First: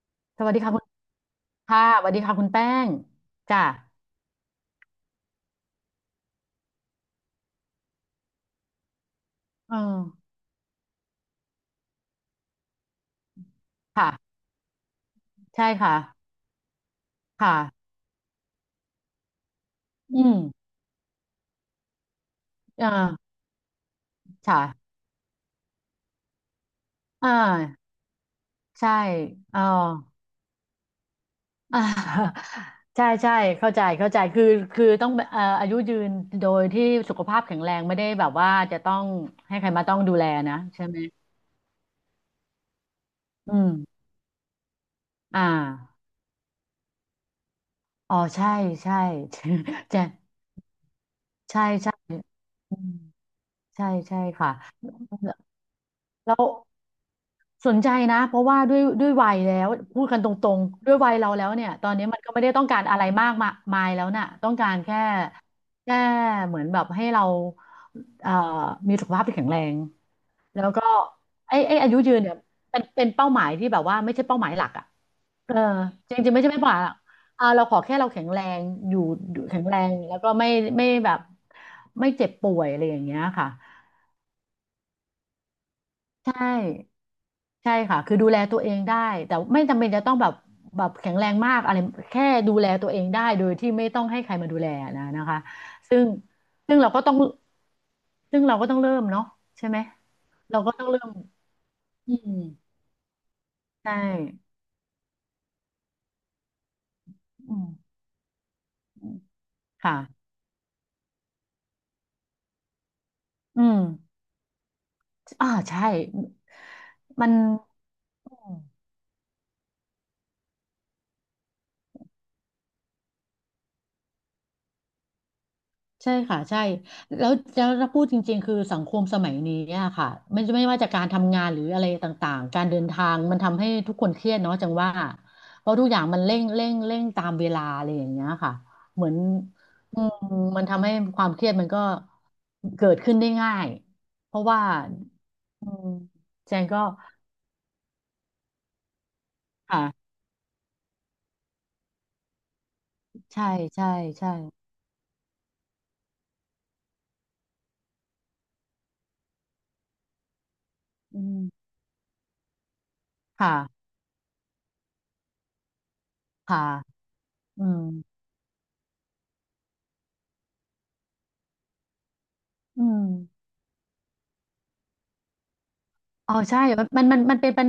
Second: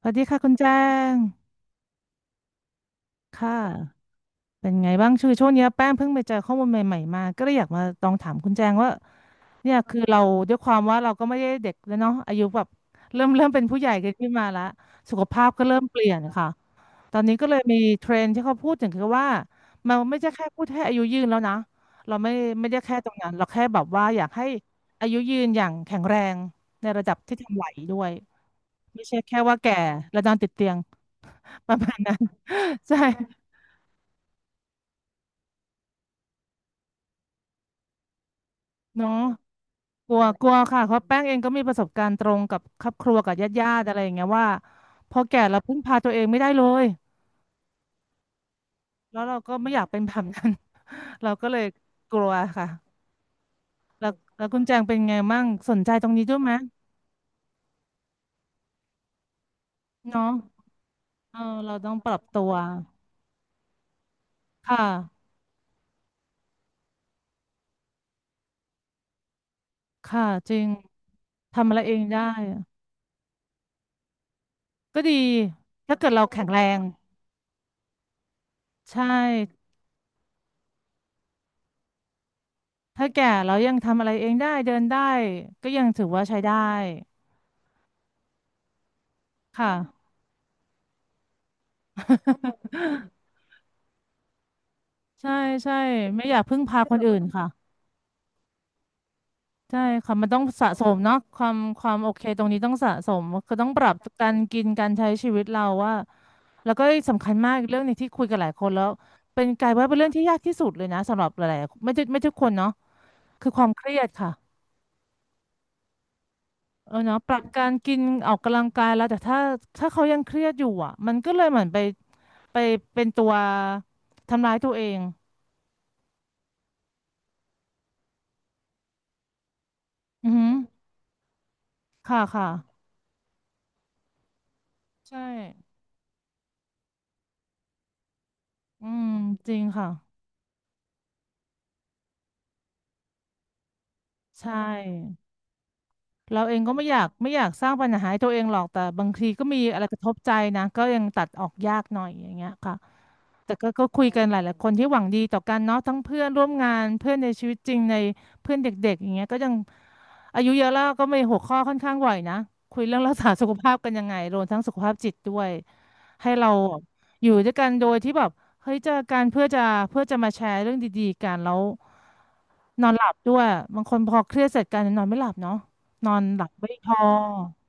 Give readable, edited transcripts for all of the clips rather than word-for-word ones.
สวัสดีค่ะสคุวัสณดีแจ้ค่ะคุณงค่ะสวัสดีค่ะคุณแป้งค่ะจ้ะเป็นไงบ้างช่วงช่วงเนี้ยแป้งเพิ่งไปเจอข้อมูลใหม่ๆมาก็เลยอยากมาลองถามคุณแจงว่าเนี่เออยคือเราด้วยความว่าเราก็ไม่ได้เด็กแล้วเนาะอายุแบบเริ่มเป็นผู้ใหญ่กันขึ้นค่ะมาละสุขภาพก็ใช่เริ่มค่ะเปลี่ยนค่ะตอนนี้ก็เลยมีค่ะเทรนด์ที่เขาพูดถึงคือว่ามันไม่อืใช่มแค่พูดให้อายุยืนแล้วนะเราไม่ได้เออแค่ตรงนั้นเราแค่แบบว่าอยากให้ค่ะอายุยืนอย่างแข็งแรงในระดับอ่าที่ทำไหวด้วยใช่ไม่ใช่แค่ว่าเออแก่แล้วนอนติดเตียง ประอ่า มาณนั้น ใช่ ใช่ใช่เข้าใจเข้าใจคือคือต้องอายุยืนโดยที่สุขภาพแข็งแรงไม่ได้แบบว่าจะต้องเนาะให้ใครมาต้องกดูลัวแลกลันะวค่ะใช่เพไหมราะแป้งเองก็มีประสบการณ์ตรงกับครอบครัวกับญาอืติญามติอะไรอย่างเงี้ยว่าพอแก่อ่าเราพึ่งพาตัวเองไม่ได้เลยอ๋อใช่ใช่ แล้วเราก็ไม่อยาก เป็นใช่แบบนั้น เราก็เลใช่ยใช่กลัวค่ะอืมใช่แล้วใช่แล้วค่ะคุณแจงเป็นไงมั่งสนใจตรงนี้แล้ด้วยว ไหมสนใจนะเพราะว่าด้วยวัยแล้วพูดกันตเนาะรงๆด้วยวัยเราเออแล้วเนี่ยเราตอต้อนงนี้ปรัมันบก็ไม่ตัได้วต้องการอะไรมากมามายแล้วน่ะต้องกาค่รแค่ะแค่เหมือนแบบให้เราเอ่อมีสุขภาพที่แข็งแรงค่ะจริแล้งวก็ไอ้ทำอะไอ้ไรอาเอยุงยืได้นเนี่ยเป็นเป้าหมายที่แบบว่าไม่ใช่เป้าหมายหลักอ่ะก็ดีเออถ้าเกิจดเราริงๆไม่แข็ใช่งไมาแรยงหรอกอ่าเราขอแค่เราแข็งแรงอยู่ใช่ อยู่แข็งแรงแล้วก็ไม่ไม่แบบไม่เจ็บป่วยอะไรอย่างถ้าเงี้ยแก่ค่ะแล้วยังทำอะไรเองได้เดินได้ก็ยังถือว่าใช้ใช่ ได้ใช่ค่ะ คือดูแลตัวเองได้ แต่ไม่ค่ะ จำเป็นจะต้องแบบแบบแข็งแรงมากอะไรแค่ดูแลตัวเอ งได้โดยที่ไม่ต้องให้ใครมาดูแลนะนะใช่คะใช่ซึ่งไม่อยากพึ่งซึ่งพาเราคนก็ต้อื่องนค่ะซึ่งเราก็ต้องเริ่มเนาะใช่ไหใช่มค่ะมันต้องเราสะก็สต้องมเริ่มเนาะความโออืเคมตรงนี้ต้องสะสมก็ต้องปรัใช่บการกินการใช้ชีวิตเราว่าแล้วก็สำคัญมาอืกอีมกเรื่องหนึงที่คุยกับหลายคนแล้วเป็นกลายว่าเป็นเรื่องที่ค่ะยากที่สุดเลยนะสำหรับหลายๆไม่ใช่ไม่ทุกคนเนาะคือคอืวามมเครียดค่ะอ่าใช่ เออเนาะมัปน รับการกินออกกำลังกายแล้วแต่ถ้าเขายังเครียดอยู่อ่ะมันก็เลยเหมือนไปเป็นตัวทำร้ายตัวเองใช่ค่ะใช่แล้วถ้าพูดจริงๆคือสังคมสมัยนี้อะค่ะอือไม่หือไม่ว่าจะการทำงานหรืออะไรตค่ะ่างค่ะ ๆการเดินทางมันทำให้ทุกคนเครียดเนาะจังว่าใช่เพราะทุกอย่างมันเร่งตามเวลาอะไรอย่างเงี้ยค่ะอืเหมืมอนจริงค่ะ อืมมันทำให้ความเครียดมันก็เกิดขึ้นได้ง่ายเพราะใชว่า่ อืมเราแจเองงก็ก็ไม่อยากสร้างปัญหาให้ตัวเองหรอก แต่บางทีก็มีอะไรกระค่ะทบใจนะก็ยังตัดออกยากหน่อยอย่างเงี้ยค่ะใช่แต่ก็ก็ใช่คุยกันใช่หลายๆคนที่หวังดีต่อกันเนาะทั้งเพื่อนร่วมงานเพื่อนในชีวิตจริงในเพื่อนเด็กๆอย่างเงี้ยก็ยัง อายุเยอะแล้วก็มีอืหัวมข้อค่อนข้างบ่อยนะคุยเรื่องรักษาสุขภาพค่ะกันยังไงรวมทั้งสุขภาพจิตด้วยให้เราค่ะอยู่ด้วยอืกันมโดยที่แบบเฮ้ยเจอกันเพื่อจะมาแชร์เรื่องดีๆกันแล้วอืนอนหม ลับด้วยบางคนพอเครียดเสร็จกันนอนไม่หลับเนาะนอนอ๋อหลับใช่ไม่พอมันเป็นปัญ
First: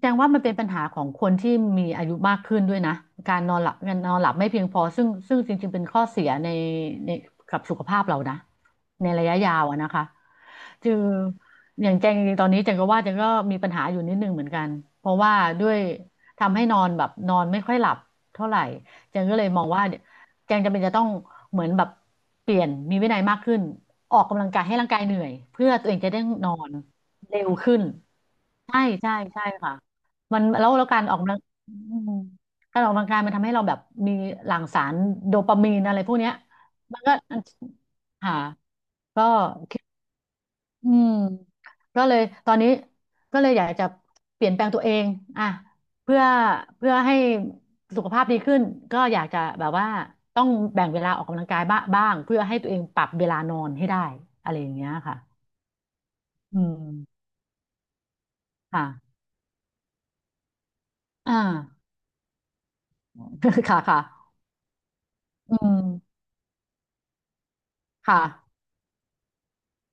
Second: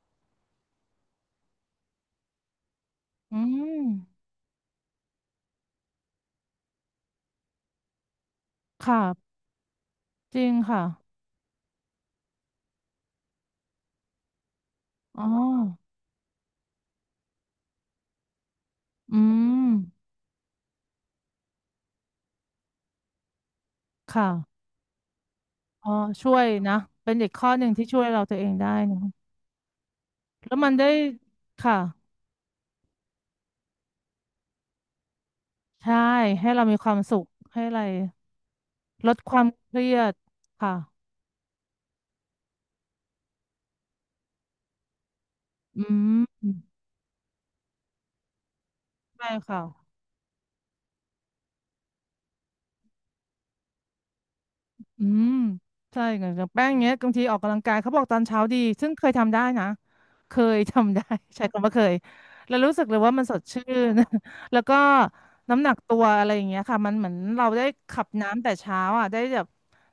แจ้งว่ามันเป็นปัญหาของคนที่มีอายุมากขึ้นด้วยนะ กาอืรนอนหลับมการนอนหลับไม่เพียงพอซึ่งจริงๆ เป็นข้อเสียในในกับสุขภาพเรานะในระค่ะยะยาวอะนะคะจริงค่ะคืออย่างแจงจริงๆตอนนี้แจงก็ว่าแจงก็มีปัญหาอยู่นิดนึงเหมือนกัน เพราะอ๋อว่าด้วยทำให้นอนแบบนอนไม่ค่อยหลับเท่าไหร่อืแจงก็เลยมอมงว่า แจงจำเป็นจะต้องเหมือนแบบเปลี่ยนมีวินัยมากขึ้นออกกำลังค่ะกายให้ร่างกายเหนื่อยเพื่อตัอ๋วอเองจะได้ช่วยนอนนะเป็นอีกเร็ข้วอหนึ่งขึ้นที่ช่วยเราตัวเองได้ใช่นะใช่ใช่ค่ะมันแล้วแล้มัวนแล้ได้วการออกกำลังอืค่ะ มการออกกำลังกายมันทำให้เราแบบมีหลั่งสารโดปามีนใช่อะไรพวกเนี้ยให้เรามีความัมนก็สุขให้อะไรค่ะลดก็ ความเครียดค่ะอืมก็เลยตอนนี้ก็เลยอยากจะเปลี่ยนแปลงตัวเองอ่ะอืเพื่อมเพื่อให้สุขภาพดีขึ้นก็อยาใช่กจะค่ะ แบบว่าต้องแบ่งเวลาออกกำลังกายบ้าบ้างเพื่อให้ตัวเองปรับเวลานอนให้ได้อะไรอย่างเงี้ยอืค่ะมใช่ไงอย่างอืแป้งเนี้ยบางมทีออกกำลังกายเขาบอกตอนเช้าดีค่ะซึ่งเคยทำได้นะเคยทำได้ อ่า ใช้คำว่าเคยแล้วรู้สึกเลยว่ามันสดชื่ ค่ะน ค่ะ แล้วก็อืน้ำหนักมตัวอะไรอย่างเงี้ยค่ะมันเหมือนเราได้ขับค่ะน้ำแต่เช้าอ่ะได้แบบ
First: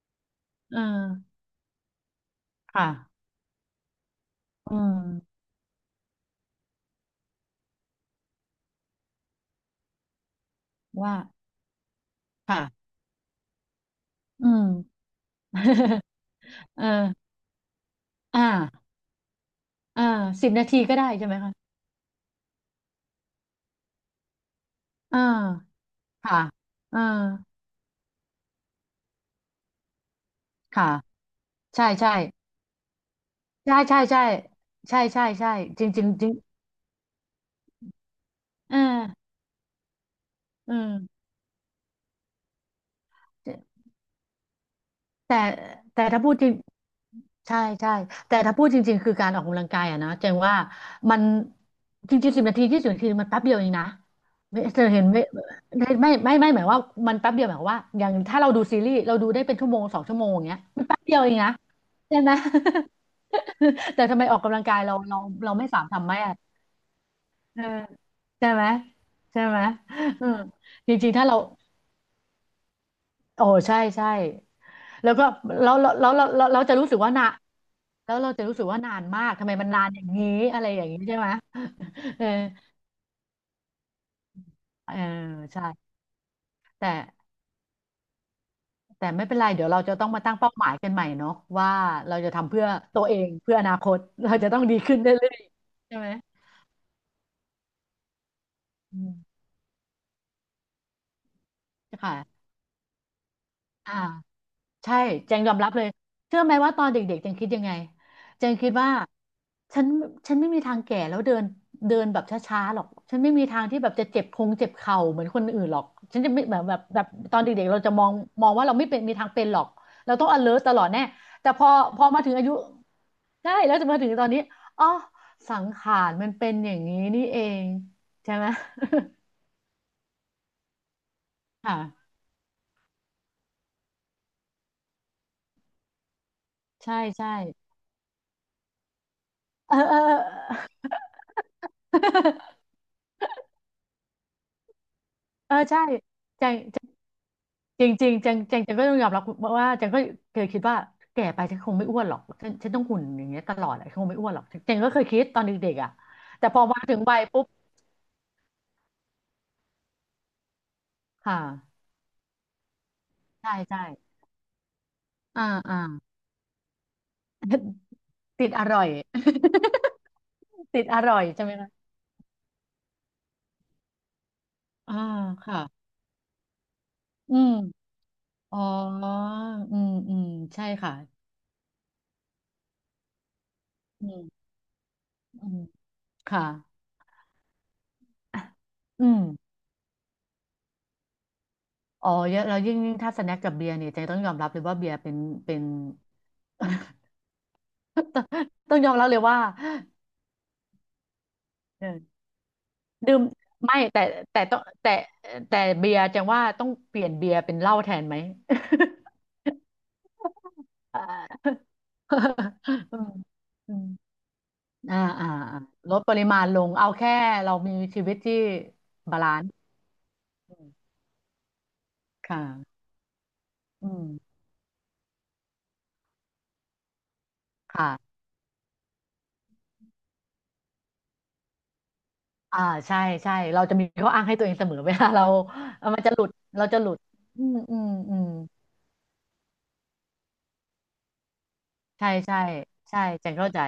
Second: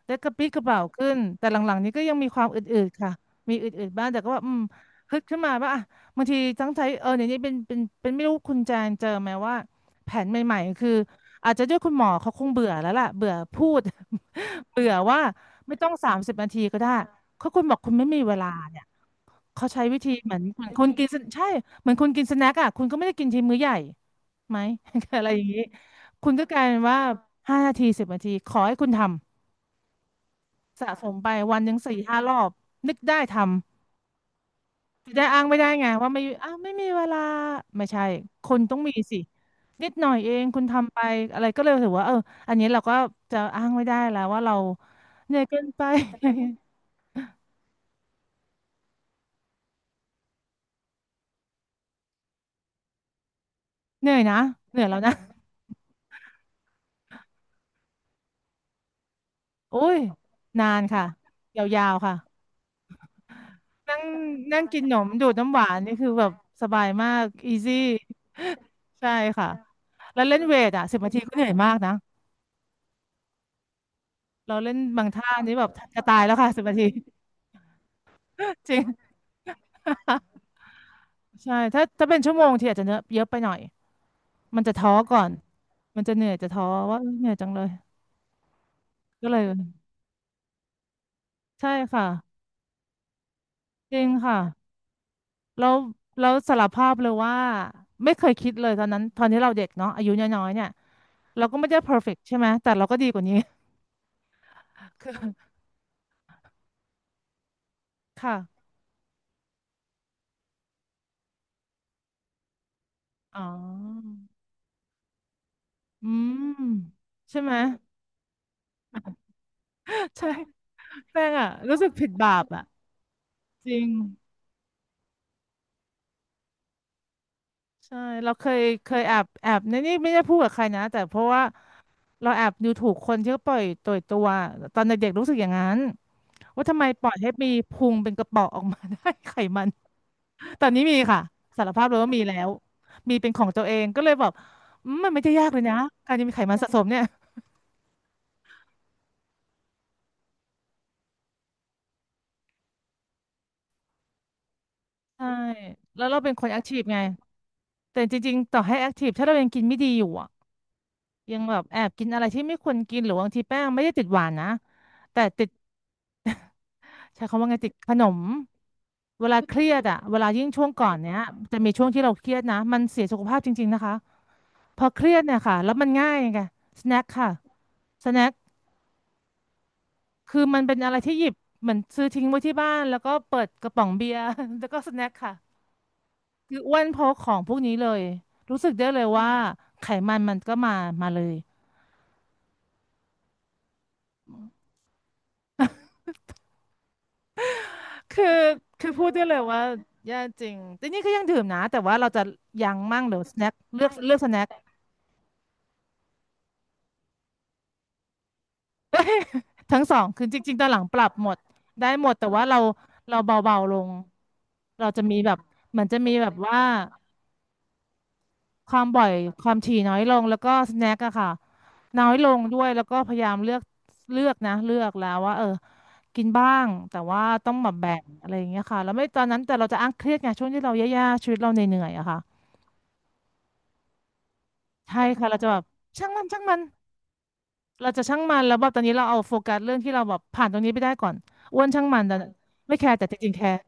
ได้กระปรี้กระเปเออร่าขึ้นแต่หลังๆนี้ก็ยังมีความอืค่ะดๆค่ะมีอืดๆบ้างแต่ก็ว่าอืมอืฮึดขึ้มนมาว่าอ่ะบางทีตั้งใจเออเดี๋ยวนี้เป็นไม่รู้คุณแจนเจอไหมว่าแผนใหม่ๆคือว่าอาจจะด้วยคุณหมอเขาคงเบื่อแล้ค่ะวล่ะเบื่อพูด อืม เบื่อว่าไม่ต้อง 30 นาทีก็เออได้เขาคุณบอกคุณไม่มีเวอลาเนี่ย่าเขาใช้วิอ่าธีเหมือนสิบเหมืนาอนทีคนก็กิได้นสใช่ไหมใช่คะเหมือนคนกินสแน็คอ่ะคุณก็ไม่ได้กินทีมื้อใหญ่ไหม อ่าอะไรอย่างนี้คุณค่ะก็กลายเป็นว่าอ่า5 นาที 10 นาทีขอให้คุณทำสะค่ะ สมไปวันหนึ่งใช่สี่ใช่ห้ารอบนึกได้ทำใช่ใช่ใช่ใช่จะใช่ได้อ้างใช่ไม่ได้จไงริงจริงว่าไม่จริงอ้าวไม่มีเวลาไม่ใช่คนเอต้อองมีสินิดหน่อยเองคุณอืมทำไปอะไรก็เลยถือว่าเอออันนี้เราก็จะแอ้างไม่ได้แล้วว่าเราเหต่นื่อยเกินไป แต่ถ้าพูดจริงใช่ใช่แต่ถ้าพูดจริงๆคือการออกกำลังกายอะนะเจงว่ามันจริงๆ10 นาที 20 นาทีมันแป๊บเดียวเองนะเหนื่อยนะไม่เหเธนื่ออยแล้วเห็นนะ ไหมไม่หมายว่ามันแป๊บเดียวหมายความว่าอย่างถ้าเราดูซีรีส์เราดูได้เป็นชั่ วโอ้โมงสยองชั่วโมงอย่างเงี้ยนานมันแป๊บค่ะเดียวเองนะยาวๆค่ะใช่ไหม นั่งแต่ทำไมออกกำนั่ลังงกากิยนขนเรามเราดูดเราน้ำหไม่วานสามารนี่ถทำคือไม่ แบบสบายมากอีเออซี่ ใช่ไหม ใช่ใช่ค่ะไหมแล้วอืเล่มนเวทอ่ะจสิบรินางๆทีถ้าก็เราเหนื่อยมากนะโอ้ใช่ใช่เราเล่นบางแล้วก็ท่านี่แบบเราเราจะเราตายเราแล้วเราค่ะสิเราบจะนาที รู้สึกว่านาแล้วเราจะรู้สึ กจริว่าง นานมากทำไมมันนานอย่างนี้อะไรอย่างนี้ใช่ไหม ใช่ถ้าเป็นเออชั่วโมงทีอาจจะเนอะเยอะไปหน่อยมันจะท้เอออก่อนใช่มันจะเหนื่อยจะท้อแต่ว่าเอ้ยเหนื่อยจังเลยแต่ไม่ก็เป็เลนยไรเดี๋ยวเราจะต้องมาตั้งเป้าหมายกันใหม่เนาะว่าใช่ค่ะเราจะทำเพื่อตัวเองเพื่ออนาคจตริงเราค่ะ จะต้องดีขึ้นเรื่อยแล้วๆใช่ไหมแล้วสารภาพเลยว่าไม่เคยคิดเลยตอนอืนั้นตอนที่มเราเด็กเนาะอายุน้อยๆเนี่ยเราก็ไม่ได้ perfect ใช่ไหค่ะมแต่เราก็ดีกว่านี้ อ่า ใช่ คือเจงยอมรับเลยเชื่อไหมว่าตอนเด็กๆเจงคิดยังไงเจงค่ะคิดว่าฉันฉันไม่มีทางแก่แล้วเดินเดินแบบช้าๆหรอกฉันไม่อ๋มีอทางที่แบบจะเจ็บคงเจ็บเข่าเหมือนคนอื่นหรอกอืฉันจะไม่มแบบตอใช่นไหม เด็กๆเราจะมองมองว่าเราไม่เป็นมีทางเป็นหรอกเรา ต้อใช่ง alert ตลอดแน่แป้งอะแต่พอรู้สึกพอผิดมาถึบางอาปยุอะใช่จแล้วริจะงมาถึงตอนนี้อ๋อสังขารมันเป็นอย่างนี้นี่เองใช่เราใช่เคไหม ยเคยแอบในนี่ไม่ได้พูดกับใครนะแต่เพราะว่า ค่ะเราแอบดูถูกคนที่เขาปล่อยตัวตอนเด็กๆรู้สึกอย่างนั้นว่าทำไมใช่ปล่อยใช่ให้มีพุงเป็นกระเป๋อออกมา ได้ ไขมัน เออเออเอตออ นนี้มีค่ะสารภาพเลยว่ามีแล้ว มีเป็นของตัวเองก็เลยแบบอืมมันไม่ได้ยากเออเลยนะใช่การจะมีไขใจ มันสะสมเนี่ยจริงๆงจังจังจังก็ต้องยอมรับว่าจังก็เคยคิดว่าแก่ไปฉันคงไม่อ้วนหรอกฉันต้องหุ่นอย่างเงี้ยตลอดอะฉันคงไม่อ้วนหรอกจังก็เคยคิดใช่ตอนเด็กๆอ่ะแล้วเราเป็นคแต่นพแออคทีมาฟถึไงงวัยปุ๊บแต่จริงๆต่อให้แอคทีฟถ้าเรายังกินไม่ดีอยู่อ่ะคยังแบบแอ่ะบกินอะไรที่ไม่ควรกินหรือบางทีใช่แป้งใช่ไม่ได้ติดหวานนะแต่ติอ่าดอ่า ใช้คำว่าไงติดขนม ติดอร่อย เวลาเครียดอ่ะเวลายิ่งช่วง ติก่ดอนอเนี้ร่อยยใช่ไหมจะมีคะช่วงที่เราเครียดนะมันเสียสุขภาพจริงๆนะคะพออ่าเครียดเนี่ยค่ะค่ะแล้วมันง่ายไงสแน็คค่ะอืมสแน็ค อ๋ออืมอืมคือมันใช่เป็นอะค่ะไรที่หยิบเหมือนซื้อทิ้งไว้ที่บ้านแล้วก็เปิดกระป๋องอืเบียร์ ม แล้วก็สแน็คค่ะอืมค่ะคืออ้วนเพราะของพวกนี้เลยรู้สึกได้เลอืยว่ามไขมันมันก็มามาเลยอ๋อเยอะแล้วยิ่งยิ่งถ้าสแน็คกับเบียร์เนี่ยเจต้องยอมรับเลยว่าเบียร์เป็น คือต้องคืยออมรัพูบดเลยได้เลว่า ยว่าแย่จริงแต่นี่ก็ยังดื่มนะแต่เอว่าอเราจะยั้งมั่งหดื่รือมสแน็คไม่เลือกแต่เลือกสแต่แน็คต้องแต่แต่เบียร์จังว่าต้องเปลี่ยนเบียร์เป็นเหล้าแทนไหม ทั้งสองคือจริงๆตอ นหลังปอ่รับหมดา ได้หมดแต่ว่าเรา อืมเราเบาๆอืลงมเราอ่าจะมีอ่าแบบอ่าเหมือนลจะดปมีริแบบมาณลว่า งเอาแค่เรามีชีวิตที่ความบ่อยบาลานคซ์วามถี่น้อยลงแล้วอืก็มสแน็คอะค่ะน้อยลงด้วยค่ะแล้วก็พยายามเลือกอืเลือกมนะเลือกแล้วว่าเออกินบ้างแต่ว่าต้องแบบแบ่งค่ะอะไรอย่างเงี้ยค่ะแล้วไม่ตอนนั้นแต่เราจะอ้างเครียดไงช่วงที่เราแย่ๆชีวิตเราเหนื่อยๆอะค่ะอ่าใช่ใช่เราจะมีข้ออ้างให้ตัวเองเสมอ เวใช่ลาเราค่ะเราจะแบบเออมันช่างจะหมัลุนดช่างมันเราจะหลุดอืมอืมเราจะอืช่างมมันแล้วแบบตอนนี้เราเอาโฟกัสเรื่องที่เราแบบผ่านตรงนี้ไปได้ก่อนอ้วนช่างมันใช่แต่ใช่ไม่แคร์ใช่แต่จจัริงงๆแคเข้าร์ใจ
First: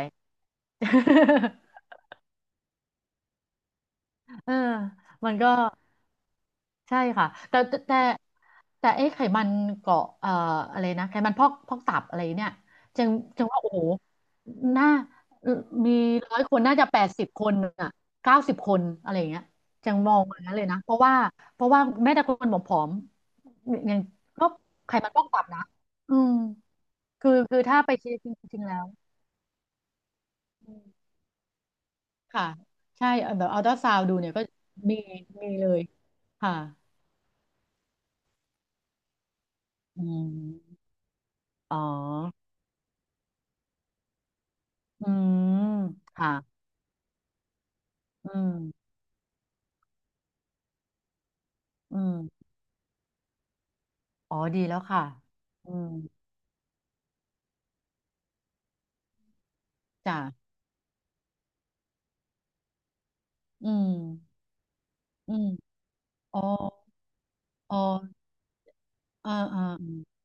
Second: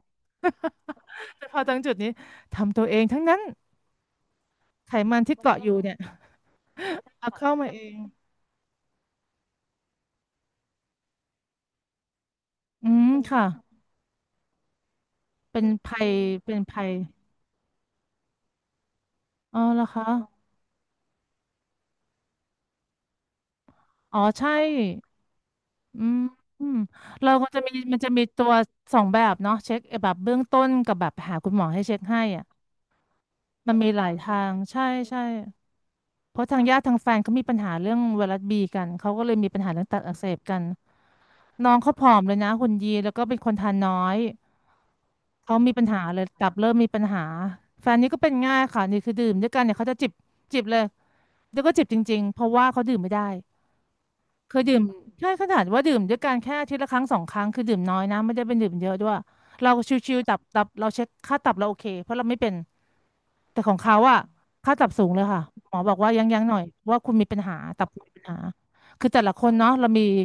แต่พอตรงจุดนี้ทำตัวเองทั้งนั้นเออไขมันมันที่ก็ เกาะอยู่เนี่ยใช่ค่ะเอาเข้าแต่มาแต่เองแต่แต่ไอ้ไขมันเกาะอะไรนะไขมันพอกตับอะไรเนี่ยอืจัมงค่ะจังว่าโอ้โหน่าเป็นมีภัยร้อยคเป็นนน่าภัจะย แปดสิบคนอ่ะเก้าสิบคนอะไรอย่างเงี้ยอ๋อเหรอจังคะมองมาเลยนะเพราะว่าแม้แต่คนผอมๆยังอ๋อก็ใช่ไขมันพอกตับนะอือืมมอืมคือเราก็คือจะมีถ้าไปมันจะเช็คมีจตัวริงๆแล้วสองแบบเนาะเช็คแบบเบื้องต้นอืกับแบมบหาคุณหมอให้เช็คให้อ่ะค่ะใช่แบบอัลตมัรานมีซาหวลายดูเนี่ยทาก็งใช่มีใช่มีเลยเพราะค่ะทางญาติทางแฟนเขามีปัญหาเรื่องไวรัสบีกันเขาก็เลยมีปัญหาเรื่องตับอือักเสมบกันน้ออ๋งอ เขาผอมเลยนะหุ่นดีแล้วก็เป็นคนทานน้อยอืเขามมีปัญหาเลยค่ะตับเริ่มมีปัญหาแฟนนี่ก็อืเป็นง่ายค่ะมนี่คือดื่มด้วยกันเนี่ยเขาจะจิบจิบเลยแล้วก็จิบจอืริงๆเพมราะว่าเขาดื่มไม่ได้ อ๋อเคดียดื่แล้วมค่ะใช่ขนาดอืว่ามดื่มด้วยกันแค่อาทิตย์ละครั้งสองครั้งคือดื่มน้อยนะไม่ได้เป็นดื่มเยอะด้วยเราชิจ้ะวๆตับเราเช็คค่าตับเราโอเคเพราะเราไม่เป็นแต่อืของมเขาอะค่าตับสูงเลยอืค่ะมหมอบอกว่ายังอ๋อหน่อยว่าคุณมีปัญหาอ๋อตับคุณมีปัญหาคือแต่เออละคนเออเนาะเอเรามีอ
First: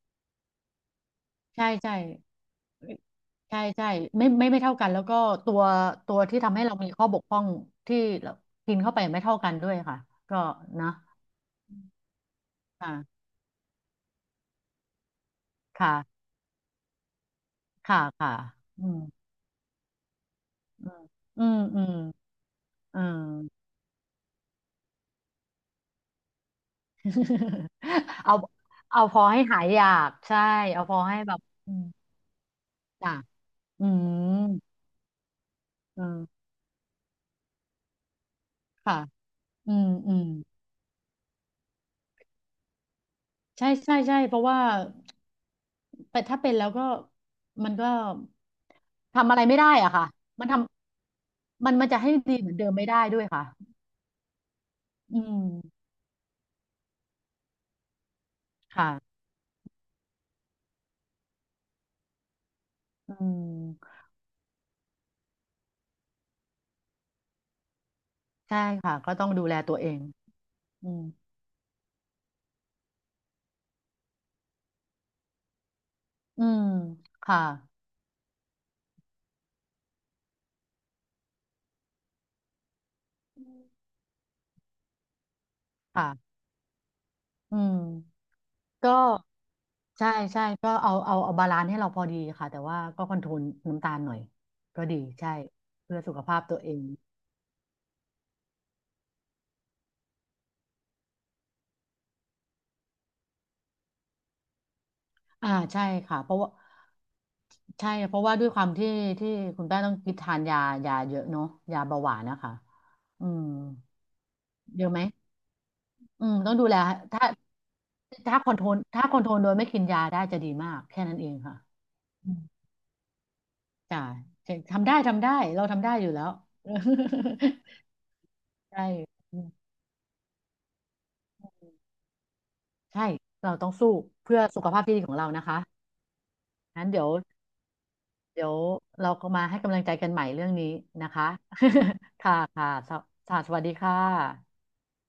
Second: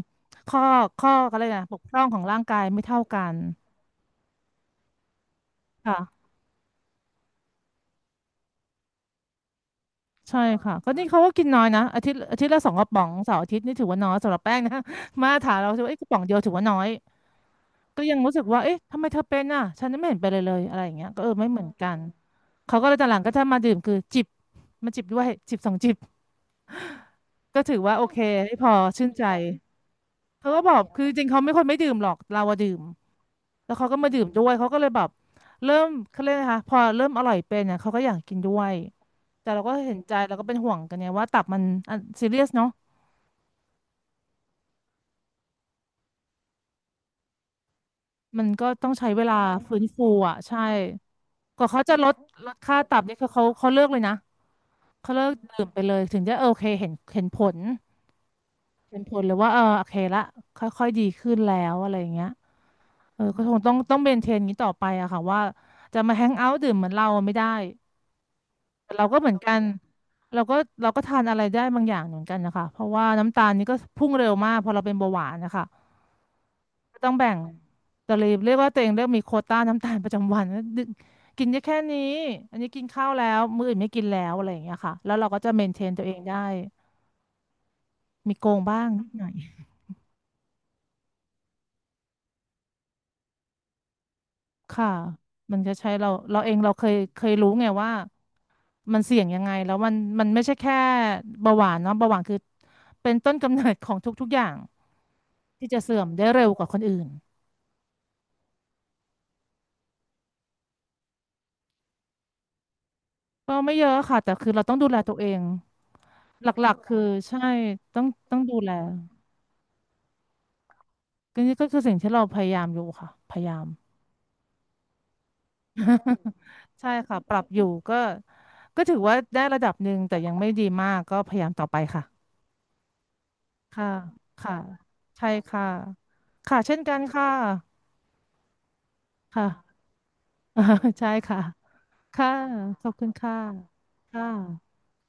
ข้ออะไรนะใช่บกพใช่ร่องของร่างกายไม่เท่ากันใช่ใช่ไม่ไม่ไม่เท่ากันแล้วก็ตัวค่ะตัวที่ทำให้เรามีข้อบกพร่องที่เรากินเข้าไปไม่เท่ากันด้วยค่ะก็ใช่ค่ะนะก็นี่เขาก็กินน้อยนะอาทิตย์ละสองกระป๋องค่ะเสาร์อาทิตย์นี่ถือว่าน้อยสำหรับแป้งนะ มาถรามเราถือว่าค่ะเอ้ยกระป๋องเดียวถือว่าน้อย ค่ะก็ยังค่ะรู้สึกว่าเอ๊ะอืทำมไมเธอเป็นอ่ะฉันไม่เห็นเป็นเลยเลยอะไรอย่างเงี้ยก็เอออืไม่อเหมมือนอืกัมนเขาก็เลยอืตอนหลังก็จะมามดื่มคือจิบมาจิบด้วยจิบสองจิบก็ถือเออ ว่าโอเค เอาให้พอเอาชื่นพอใจให้หายอยากใช่เขาก็บอกเอาพอคือให้จริงๆแบเขาบไม่ค่อยอืไม่มดื่มหรอกเราอะดื่มจ้ะ แล้วอืเขาก็มาดื่มมด้วยเขาก็เลยแบบเริ่มอ่าเขาเรียกนะคะพอเริ่มอร่อยเป็นเนี่ยเขาก็อยากกินด้วยค่ะแต่เราอืก็มเห็นอืใจมเราก็เป็นห่วงกันเนี่ยว่าตับมันซีเรียสเนาะใช่ใช่ใช่เพราะว่าแต่ถ้าเป็นแล้วก็มันก็มันก็ต้องใช้เวทำลาอะไรไม่ได้ใฟื้นอ่ะฟูค่ะอ่ะมันใช่กว่าเขาจะจะลให้ดดีเหลมือดนเดิมค่าไม่ตัได้บนี่ด้วยคือค่ะเขาเลิกเลยนะ เขาอืเลิกดื่มไปมเลยถึงจะโอเคเห็นเห็นผลเห็นผค่ะลเลยว่าเออโอเคละค่อยๆดีขึ้นแล้วอะไรอย่างเงี้ยอืเออก็คงต้องต้มองเมนเทนอย่างนี้ต่อไปอะค่ะว่าจะมาแฮงเอาท์ดื่มเหมือนเราไม่ได้ใช่แต่ค่ะเราก็ก็ต้เหองมือนดูกัแลนตัวเองเราก็อืเราก็มทานอะไรได้บางอย่างเหมือนกันนะคะเพราะว่าน้ำตาลนี่ก็พุ่งเร็วมากพอเราเป็นเบาหวานนะคะอืมก็ต้องแบ่งค่ะแต่เรียกว่าตัวเองเริ่มมีโควต้าน้ำตาลประจำวันแล้วดึกกินได้แค่นี้อันนี้กินข้าวแล้วมื้ออื่นไม่กินแล้วอะไรอย่างเงี้ยค่ะแล้วเราก็จะเมนเทนตัวค่ะเองได้ อืมมีโกงบ้างก็นิดหน่อยใช่ใช่ก็เอาบาลานซ์ให้เราพอดีค่ะแต่ว่าก็คอนโทรลน้ำตาลหน่อยก็ค่ะดีใช่มันจะใช้เพื่อเราสุขภาเราพเอตังวเอเราเคง ยรู้ไงว่ามันเสี่ยงยังไงแล้วมันไม่ใช่แค่เบาหวานเนาะเบาหวานคือเป็นต้นกำเนิดของทุกๆอย่างอ่าที่จะใช่เสื่อมค่ะได้เพราะเร็ว่าวกว่าคนอื่นใช่เพราะว่าด้วยความที่ที่คุณแป้งต้องกินทานยายาเยอะเนาะยาเบาหวานนะคะอืมก็ไม่เยอะค่ะแต่คือเราต้องเยดูอะแลไหมตัวเองอืมหต้องดูลัแลกๆคือถ้าใช่ต้องต้ถ้าองคอดูนโทรแลลถ้าคอนโทรลโดยไม่กินยาได้จะดีมากแค่นั้นเองก็นี่ค่ะก็คือสิ่งที่เราอืพมยายามอยู่ค่ะพยายาม จ้ะทำได้ทำได้เราทำได้อยู่แล้ว ใช่ค่ะปรั บอยู่ก็ก็ใช่ถือว่าได้ระดับหนึ่งแต่ยังไม่ดีมากก็พยายามต่อไปค่ะ ใช่เราต้องค่ะสู้เพื่อค่ะสุขภาพที่ดีของใช่เรานะคะค่ะค่ะเช่นงั้นกันเดี๋ยว ค่ะเดี๋ยวเราก็มาค่ะ ให้กำลังใจกันใหม่เรื่องนี้ ใช่นะคะ ค่ะ ค่ะค่ะค่ะขอสบวคุณค่ะค่ะสวัสดีค่ค่ะะ